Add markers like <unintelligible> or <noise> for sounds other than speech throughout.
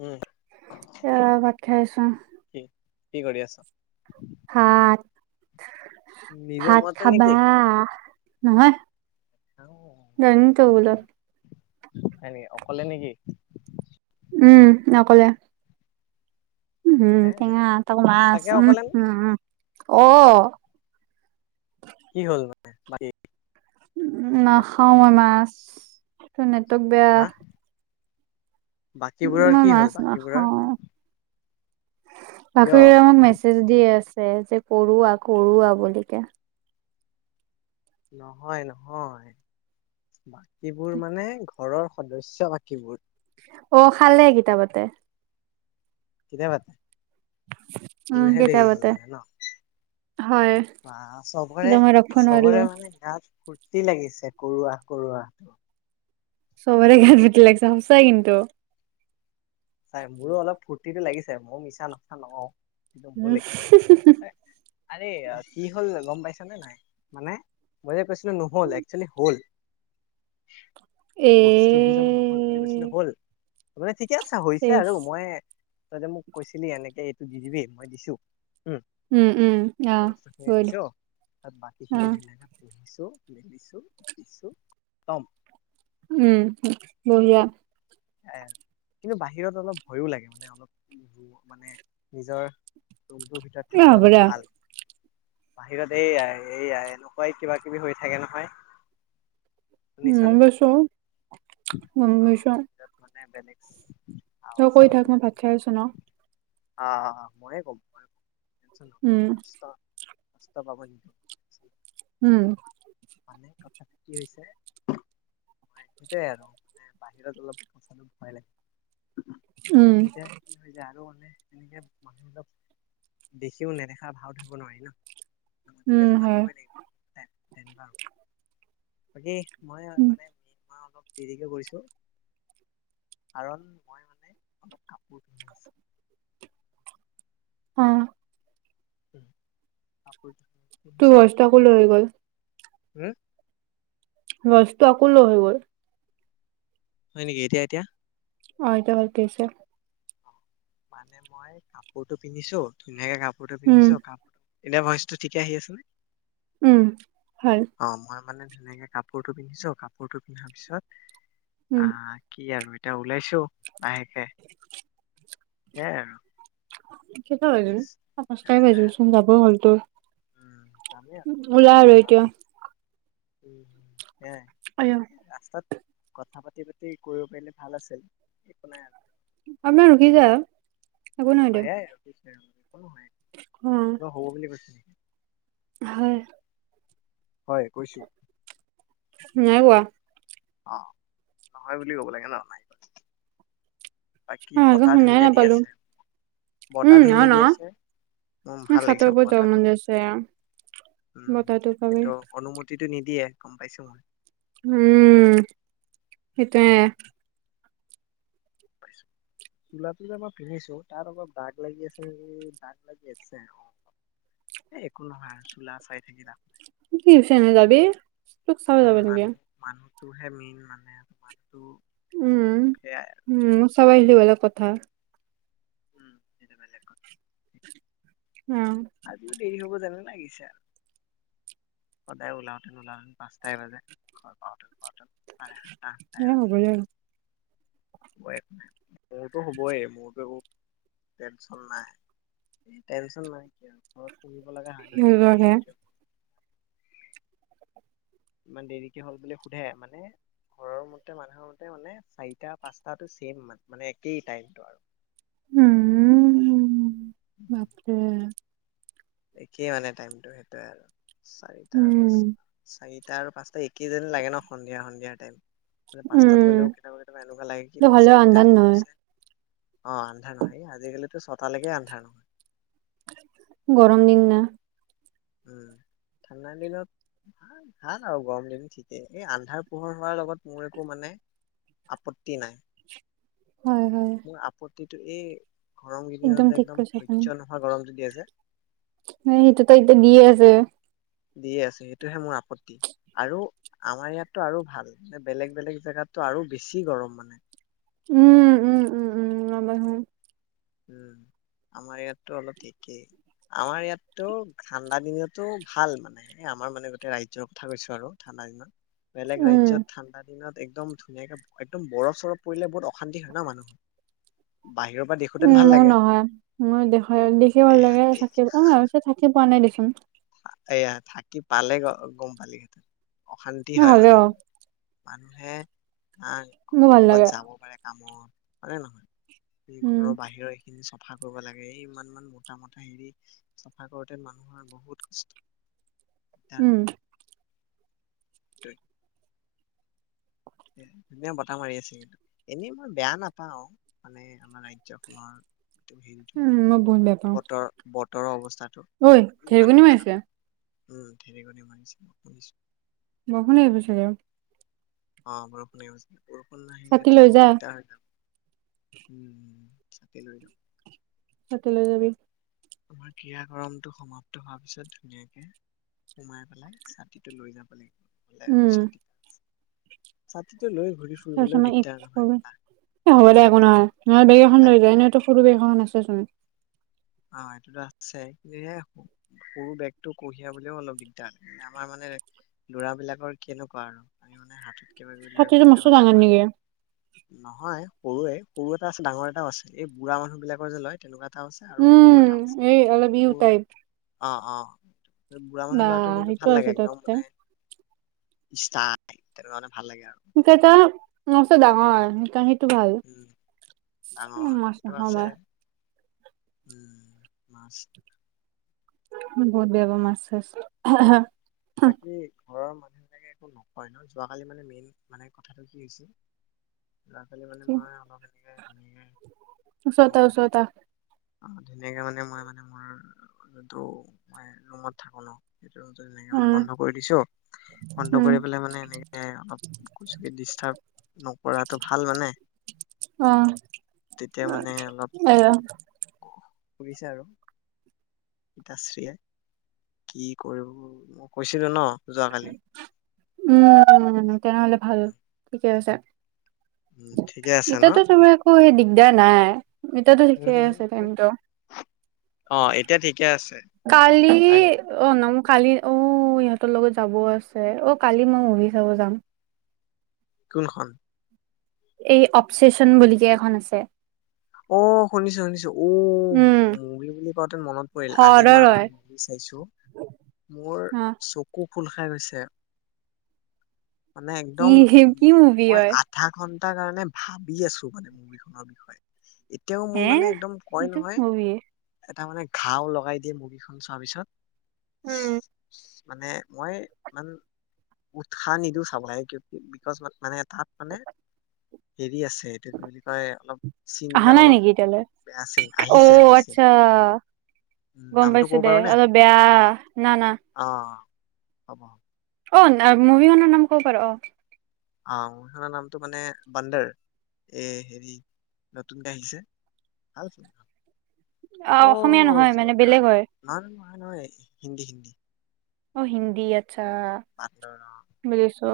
উম এ ভাত খাই আছো। কি কি কৰি আছ? ভাত নিজৰ ভাত ৰুমতে খাবা। নেকি? নহয়। ডাইনিং টেবুলত। হয় নেকি অকলে নেকি। উ'ম অকলে। উ ', উম।। হে ঙা ত সঁচাকে আছো উ অকলে নে ', উম।। অ', কি হ'ল মানে বাকী। নাখাও মই মাছ। তোক বেয়া। হা বাকীবোৰৰ মই কি হ'ল মাছ বাকীবোৰৰ নাখাওঁ। কিয় বখৰিমাক মেছেজ দি আছে। যে কৰোৱা কৰোৱাা বুলি কে। নহয় নহয়। এইবোৰ মানে ঘৰৰ। সদস্য বাকীবোৰ। অ খালে কিতা বাতে। কেতিয়া বাতে। উম তোৰহে দেৰি হ'ল কিতাপতে মানে ন হয় বা চবৰে এতিয়া মই ৰখিব নোৱাৰিলো চবৰে মানে গাত। ফুুৰ্তি লাগিছে কৰোৱা কৰোৱাটো। চবৰে গাত বিতি লাগিছে সঁচাই কিন্তু। চ মো অলপ ফুট। ফুটি লাগিছে মিছা নকওঁ। একদম ভোক উম লাগিছে আৰে কি হ'ল গম পাইছ। শুনিছ নে নাই মানে মই যে কৈছিলো নহল একচেলি হল। বস্তুটো যে অফাৰ বুলি কৈছিলে এ হ'ল। তান ঠিকে। আচ্ছা হৈছে আৰু মই। উম তইযে মোক কৈছিলি এনেকে এইটো নি দিবি মই দিছো। উম উম আহ বস্তু খিনি গৈ দিছো ত বাকী খিনি আহ ধুনীয়াক পুহিছো। মেলিছো দিছো খটম। উ'ম বহুিয়া। এ কিন্তু বাহিৰত অলপ ভয়ো লাগে মানে অলপ মানে নিজৰ। ৰুমত। ভিতৰত এ থাকিলে হ'ব অলপ দে ভাল বাহিৰত এইয়াই এইয়াই এনেকুৱাই কিবা কিবি হৈ থাকে নহয়। শুনিছানে গম পাইছো গম পাইছো। তাত মানে বেলেচ। অ', কৈ থাক মই ভাত খাই আছো ন। আহ, ময়ে ক'ম মই কম। ইছান আ', <unintelligible> উম কাষ্টা কষ্ট পাবনি? উম, টো কি হৈছে? মই সেইটোৱে আৰু মানে বাহিৰত অলপ সঁচটো ঘমাই ল <unintelligible> উম এতিয়া কি হৈ যায় আৰু মানে তেনেকে মানুহবিলক দেখিও নেদেখা ভাল ধৰিব নোৱাৰি ন। মতিলে মাটতি হয় নাই। তেনে বাকি মই মানেমাৰ অলপ দেৰিকে কৰিছো। কাৰণ মই মানে অলপ কাপোৰ পিন্ধিছো। অ আপ <unintelligible> তোৰ <unintelligible> সজ কোলৈ হৈ গ'ল উম, বস্তু আকৌ ল হয় গল। হয় নকি এতিয়া এতিয়া? অ', এতি ব', পছে। মানে মই কাপোৰতটো পিন্ধিছো ধুনীয়াকে কাপোৰ ফটো উম পিন্ধিছ কাপটো এনে ভইচটো ঠিকে আহি আছে নে? উম হয়। অ মই মানে ধুনকে কাপোৰতটো পিন্ধিছো কাপোৰতটো পিন্ধাৰ পিছত উম আহ কি আৰু এয়া ওলাইছো। আহিছে <unintelligible> হেম হৈ য পচাই বাই তেনেকাই আৰু চোন যাবই হ'লতো। উম যামেই আৰু অলপ উলাৰ হৈ পাত- কিয়? উম', আয়া সেয়াই ৰাস্তাত কথা পাতি-পাতি কৰিব পাৰিলে ভাল আছিল একো নাই আৰু। আপোনাৰ ৰখি যা একো নহাই দে। হয়। অ কিবা হব বুলি কৈছি। হয়। হয় কৈছো। নাই কোৱা। অ নহয় বুলি কব লাগে ন? বাকী অ ভালকে বতাহ শুনাই ধুনীয়া দি নাপালো আছে। বতাহ উম, অ', ধুনীয়া দি আছে, মোৰ ন ভাল ছাতৰ লাগিছে ওপৰত যাব মন মাথাটো। যাইছে উম বতাহটো পাবি কিন্তু অনুমতিত। কিন্তু নিদিয়ে গম পাইছো মই। উম, সেইটোৱে। ছো চোলাটো যে মই পিন্ধিছো তাত অলপ দাগ লাগি আছে নেকি? দাগ লাগি আছে। অ একো নহয় আৰু চোলা চাই থাকি লাভ নাই। টিউচন হে যাবি? উম মানুহ মানুহ। টো হে মেইন মানে মানেটো উম-উম-উ চব আইলি বেলেগ কথ থা। উম এইটো খাই ছেক কৰ। অ', আজিও দেৰি হব জাননে? লাগিছে আৰু। সদায় ওলাওতে ওলাওতে পাঁচটাই বাজে, ঘৰ পাওঁতে পাওঁতে চাৰে সাত। এ হ'ব যা। হব একো নাই। মোৰতো হ'বই মোৰতো একো টেনচন নাই। টেনচন নাইকিয়া ঘৰত পুহিব লগা হাঁহ ন ইমান সিহঁতৰহে দেৰি কিয়? ইমান দেৰিকে হ'ল বুলি সোধে। মানে ঘৰৰ মতে মানুহৰ মতে মানে চাৰিটা পাঁচটা টো মানে ছেম মানে একেই টাইমটো আৰু। উ-উ-উ-উ। বাপৰে একেই মানে টাইমটো সেইটোৱে আৰু। চাৰিটা বা উম, চা-চাৰিট এতিয়া আৰু পাঁচটা একেই যেন লাগে ন? সন্ধিয়া সন্ধিয়া টাইম। মানে পাঁচটাত উম, গ'লেও কেতিয়াবা কেতিয়াবা এনেকুৱা লাগে কি এইটো অ হ'লেও আন্ধাৰ চাৰিটাতহে নহয় গৈ। অ আন্ধা নহয়। এ আজিকালিতো ছতালেকে আন্ধা নহয়। গৰম দিন না। উম ঠাণ্ডা দিনত ভাল, ভাল আৰু গৰম দিন ঠিকেই এই আন্ধাৰ পোহৰ হোৱাৰ লগত মোৰ একো মানে আপত্তি নাই। হয় হয়। তই টো এই গৰম কেইদিনতে একদম সহ্য নহয় গৰমটো দি আ যে <unintelligible> সেইটো ত এতিয়া দিয়ে আছে। দি আছে সেইটোহে মোৰ আপত্তি আৰু আমাৰ ইয়াত টো আৰু ভাল বেলেগ বেলেগ জেগাত টো আৰু বেছি গৰম মানে। উম-উম-উম-উম নাবাঢ়ো। উম। আমাৰ ইয়াততো অলপ ঠিকেই। আমাৰ ইয়াততো ঠাণ্ডা দিনতো ভাল মানে। আমাৰ মানে গোটেই ৰাজ্যৰ কথা কৈছো আৰু ঠাণ্ডা দিনত। বেলেগ উম। ৰাজ্যত ঠাণ্ডা দিনত একদম ধুনীয়াকে একদম বৰফ চৰফ পৰিলে বহুত অশান্তি হয় ন মানুহৰ। বাহিৰৰ পৰা দেখোতেন উম ভাল মোৰ লাগে নহয়। মোৰ দেখাই - দেখি ভাল এয়া লাগে দেখ থাক অ অৱশ্যে থাকি পোৱা নাই দে <inaudible> এয়া থাকি পালে গ - গম পালিহেঁতেন। অশান্তি মোৰ হয় হ'লেও মানুহৰ। মানুহে <unintelligible> মোৰ ভাল ক'বাত লাগে। যাব পাৰে। <unintelligible> হয়নে নহয়? এই উম, ঘৰৰ বাহিৰৰ এইখিনি <unintelligible> <unintelligible> কৰিব লাগে এই ইমান মান মোটা মোটা হেৰি চাফা কৰোতে মানুহৰ বহুত <unintelligible> উম। হয়। <inaudible> <unintelligible> ধুনীয়া বতাহ মাৰি আছে কিন্তু, এনেই মই বেয়া নাপাও মানে আমাৰ ৰাজ্যখনৰ <unintelligible> উম, মই বহুত বেয়া পাওঁ। বতৰ বত <unintelligible> অৱস্থাত ঐ ঢেৰেকণি মাৰিছে। উম। ঢেৰেকণি মাৰিছে। শুনিছোঁ। বৰষুণ আহিব ছাগে? অ' বৰষুণ আহিব ছাগে। বৰষুণ নাহিলে ছাতি তো লৈ যা দিগদাৰ হৈ যাব। উম। ছাতি লৈ যাম। <unintelligible> লৈ যাবি। আমাৰ ক্ৰিয়াকৰমটো সমাপ্ত হোৱাৰ পিছত ধুনীয়াকে, সোমাই পেলাই ছাতিটো লৈ যাব লাগে। উম, <unintelligible> <unintelligible> ছাতিটো লৈ ঘূৰি ফুৰিবলৈও <unintelligible> দিগদাৰ নহয় এ হ'ব দে একো লাগিলে নহয়। <unintelligible> বেগ এখন লৈ <unintelligible> লাগিলে এনেওটো সৰু বেগ এখন আছে চোন। অ সেইটোটো আছে কিন্তু <unintelligible> সৰু বেগটো কঢ়িয়াবলেও অলপ দিগদাৰ আমাৰ মানে লৰাবিলাকৰ কেনেকুৱা আৰু আমি মানে হাতত <unintelligible> ছাতিটো মস্ত ডাঙৰ নেকি? নহয়। সৰুৱেই। সৰু এটা আছে, ডাঙৰ এটাও আছে। এই বুঢ়া মানুহ বিলাকৰ যে লয় তেনেকুৱা <unintelligible> ছে আৰু সৰু উম, এটাও এই অলপ ইউ <unintelligible> টাইপ অ' অ'। বা ব্ৰাহ্মণৰ লৰাটো কিন্তু সেইটো ভাল আছে লাগে। তহঁতৰ একদম তাতে। মানে াই তেনে কাৰণে ভাল লাগে আৰু এ এটা ম ডাঙৰ ভাল। উম উম ডাঙৰ মাছ এইটো নাখাওঁ মই। আছে উম মছ বহুত বেয়া পাওঁ মাছ চাছ বাকী ঘৰৰ মানহ একো নকয় ন যোৱাকালি মানে মেইন মানে কথাটো কি হৈছে ল'ৰা ছোৱালী মানে মই অলপ এনেকে তেনেকে ওচৰতে মোৰ ওচৰতে অ ধুনীয়াকে মানে মই মানে মোৰ যোনটো মই ৰুমত থাকো ন সেইটো এনেকে মানে উম বন্ধ কৰি দিছো বন্ধ উম কৰি পেলাই মানে এনেকে অলপ ডিষ্টাৰ্ব নকৰাটো ভাল মানে অ তেতিয়া মানে অলপ এয়া শুজিছো আৰু দচ্ৰাই কি কৰিব মই কৈছিলো ন। যোৱাকালি উম তেনেহলে ভাল ঠিকে আছে উম ঠিকে আছে ন ইতাতো চব আকৌ সেইদি বিদা নাই এতিয়াতো ঠিকে আছে টাইমটো অ এতিয়া ঠিকে আছে খালি আই অ নম কালি অ ইহঁতৰ লগত যাবও আছে অ কালি মই মুভি চাব যাম। কোনখন? এই অপচেচন বিকে এখন আছে। অ শুনিছো শুনিছো উ উম মুগী বুলি কওঁতে মনত পৰিল আজি হৰৰ মই এখন হয় মুগী চাইছো মোৰ অ চকু ফুল খাই গৈছে। মানে কি একদম উ কি মুভি মই হয় আঠাখন এটা কাৰণে ভাবি আছো মানে মুভিখনৰ বিষয়ে এতিয়াও হে মোৰ মানে একদম কয় এইটো কি নহয় মুভি তাৰ মানে ঘা লগাই দিয়ে মুৰ্গীখন চোৱাৰ পিছত উম <inaudible> মানে মই ইমান উৎসাহ নিদো চাবলৈ ক বিকজ ম মানে তাত মানে হেৰি আছে এইটো কি বুলি কয় অলপ চিন অহা বিলাক নাই অলপ নেকি এতিয়ালৈ বেয়া চিন অ আহিছে আহিছে আচ্ছা গম নামটো পাইছো ক'ব দে পাৰো নে? অলপ বেয়া না না অম অ মভি ম নাম ক'ব পাৰ অ অ মখনৰ নামটো মানে বান্দাৰ এই হেৰি নতুনকৈ আহিছে ভাল ফোনখন অ অসমীয়া নহয় মানে বেলেগ হয়। নহয় নহয় হিন্দী হিন্দী। অ হিন্দী ইয়াত। আচ্ছা বান্দৰ অ বুজিছো।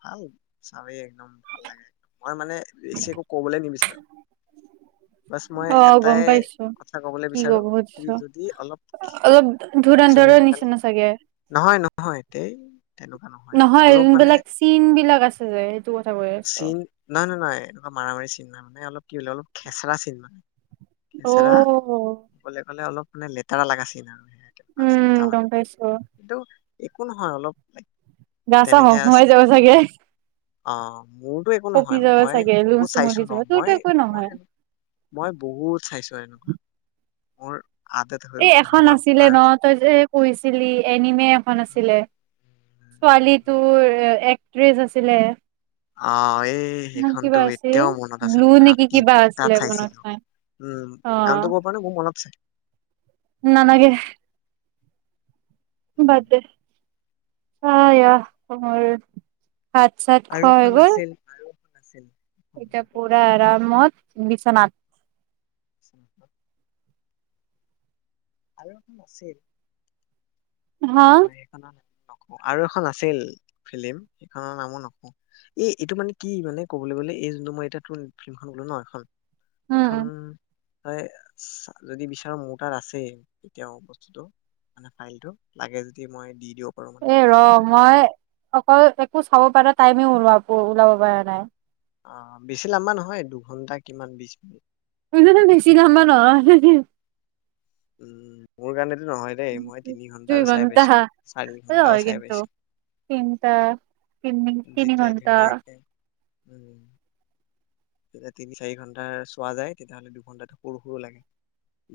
ভাল চামেই একদম ভাল লাগে। মই মানে বেছি একো ক'বলৈ নিবিচাৰো। বাছ মই অ গম এটাই পাইছো কথা কবলৈ কি বিচাৰো কব কি খুজিছো যদি অলব অলপ <unintelligible> ধুৰন্ধৰৰ সোনকালে নিচিনা চাগে নহয় নহয় ধেই তেনেকুৱা নহয় অ অলপ মানে চিন বিলাক আছে যে সেইটো কথা কৈ আছো। চিন নহয় নহয় নহয় এনেকুৱা মাৰা মাৰি চিনমা মানে অলপ কি বোলে অলপ খেচৰা চিন মানে। অ খেচেৰা অকলে অকলে অলপ। মানে লেতেৰা লগাচিন উম আৰু। গম পাইছো <unintelligible> একো নহয় অলপ। গা চা তেনেকে হহুৱাই আছে যাব চাগে। অ। মোৰতো একো কঁপি নহয় যাব মই চাগে লুম বহুত চাইছো চুমৰি ন যাব মই তোৰতো একো মই নহয় মই বহুত চাইছো এনেকুৱা। মোৰ আদত হৈ এ গ'ল, মানে এখন মই আছিলে ন পাৰো তই যে কৈছিলি এনিমে এখন আছিলে ছোৱালী তোৰ এক্ট্ৰেছ আছিলে। অ এই ইমান সেইখনতো কিবা আছিল এতিয়াও মনত আছে ব্লু নয় নেকি ৰাতি কিবা দুটাত আছিলে মনত চাইছিলো নাই উম অ গানতো মোৰ মনে মোৰ মনত আছে। নালাগে। উম। বাদ দে আয়া <unintelligible> ভাত চাত খোৱা হৈ গ'ল। অ আছিল। উম, এতিয়া পুৰা আৰামত বিছনাত। আ <unintelligible> আৰু এখন আাছিল। হা হয় এইকাৰখনত। আৰু এখন আছিল ফিল্ম সেইখনৰ নামো নকওঁ এই এইটো মানে কি মানে কবলৈ গলে এই যোনটো মই এতি ফিল্মখন কলো ন এখন। উম এখন। উম তই যদি বিচাৰো মোৰ তাত আছেই এতিয়াও বস্তুটো মানে ফাইলটো। লাগে যদি মই দি। দিব পাৰো মানে এ ৰ কোনো উপায় নাই মই অকল একো চাব পাৰা টাইমে ওলোৱা ওলাব পৰা নাই। অ বেছি লাম্বা নহয় দুঘন্টা কিমান বিচ মিনিট। <unintelligible> বেছি <unintelligible> নহয়। উম। মোৰ কাৰণে নহয় দেই মই তিনি দুই ঘণ্টাৰো চাই ঘণ্টা পাইছো, চাৰি হয় ঘণ্টাও চাই কিন্তু পাইছো। তিনটা <unintelligible> তিনি যেতিয়া ঘণ্টা ধুনীয়াকে উম। তেতিয়া তিনি চাৰি ঘন্টা চোৱা যায় তেতিয়া হ'লে দুঘন্টাটো সৰু সৰু লাগে।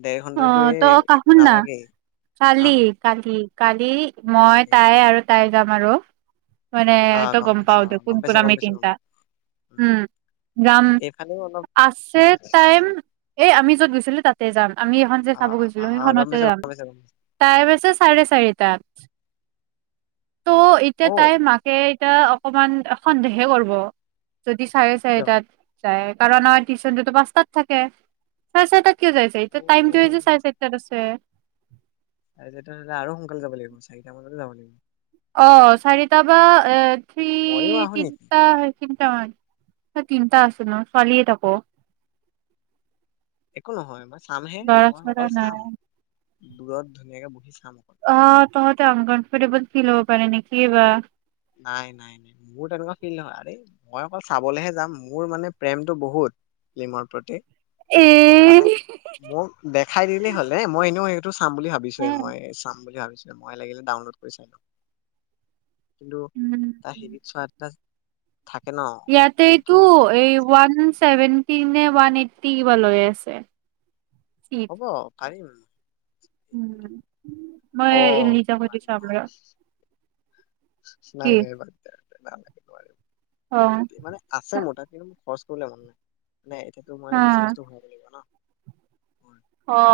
ডেৰ অ ঘন্টাতো এই তো <unintelligible> একো শুন না নালাগেই অ কালি কালি কালি মই খালি তাই আৰু তাই যাম আৰু। মানে অ তই গম পাইছো পাও অ দে কোন গম কোন পাইছো গম আমি পাইছো গম তিনিটা। পাইছো উম। যাম। এইফালেও অলপ আছে টাইম। এই আমি যত গৈছিলো তাতে যাম। আমি এখন যে অ চাব অ গৈছিলো, গম সেইখনতে পাইছো যাম। গম পাইছো গম পাইছো টাইম আছে চাৰে চাৰিটাত। ত' এতিয়াৰ অ তাই মাকে এতিয়া অকমান সন্দেহহে কৰব্‌। যদি চাৰে কিয় চাৰিটাত <unintelligible> কাৰণ আমাৰ টিউচন টোতো পাঁচটাত থাকে। চাৰে ছয়টাত কিয় যাই আছা <unintelligible> টাইমটোয়ে যে চাৰে চাৰিটাত আছে। চাৰে চাৰিটাত হলে আৰু সোনকালে যাব লাগিব চাৰিটা মানতে যাব লাগিব। অ চাৰিটা বা এ থ্ৰী মইয়ো আহো নেকি তিনিটা <unintelligible> <unintelligible> তিনটা আছোঁ ন ছোৱালীয়ে থাকোঁ। একো নহয় মই চামহে মই চৰা অকল চাম। নাই দূৰত ধুনীয়াকে ব <unintelligible> অ তহঁতে আনকনফৰ্টেবল ফিল হব পাৰে নেকি কিয়ে বা? নাই নাই নাই মোৰ তেনেকুৱা ফিল নহয় আৰে মই অকল চাবলেহে যাম মোৰ মানে প্ৰেমটো বহুত ফিল্মৰ প্ৰতি। হে সেইকাৰণে মোক দেখাই দিলে হ'লে মই এনেও চাম বুলি ভাবিছোৱে মই চাম বুলি ভাবি মই লাগিলে ডাউনলোড কৰি চাই লম। কিন্তু <unintelligible> থাকে ন ইয়াতে কিন্তু এইটো এই ওৱান চেভেনটি নে ওৱান এইটটি কিবা লৈ আছে। চিট হ'ব। <unintelligible> উম। মই অ <unintelligible> কি নাই নাই অ <unintelligible> <inaudible> মানে আছে মোটা খচ ত ন মে নাই এতিয়াতো মই অ ৰিচাৰটো লাগিব ন অ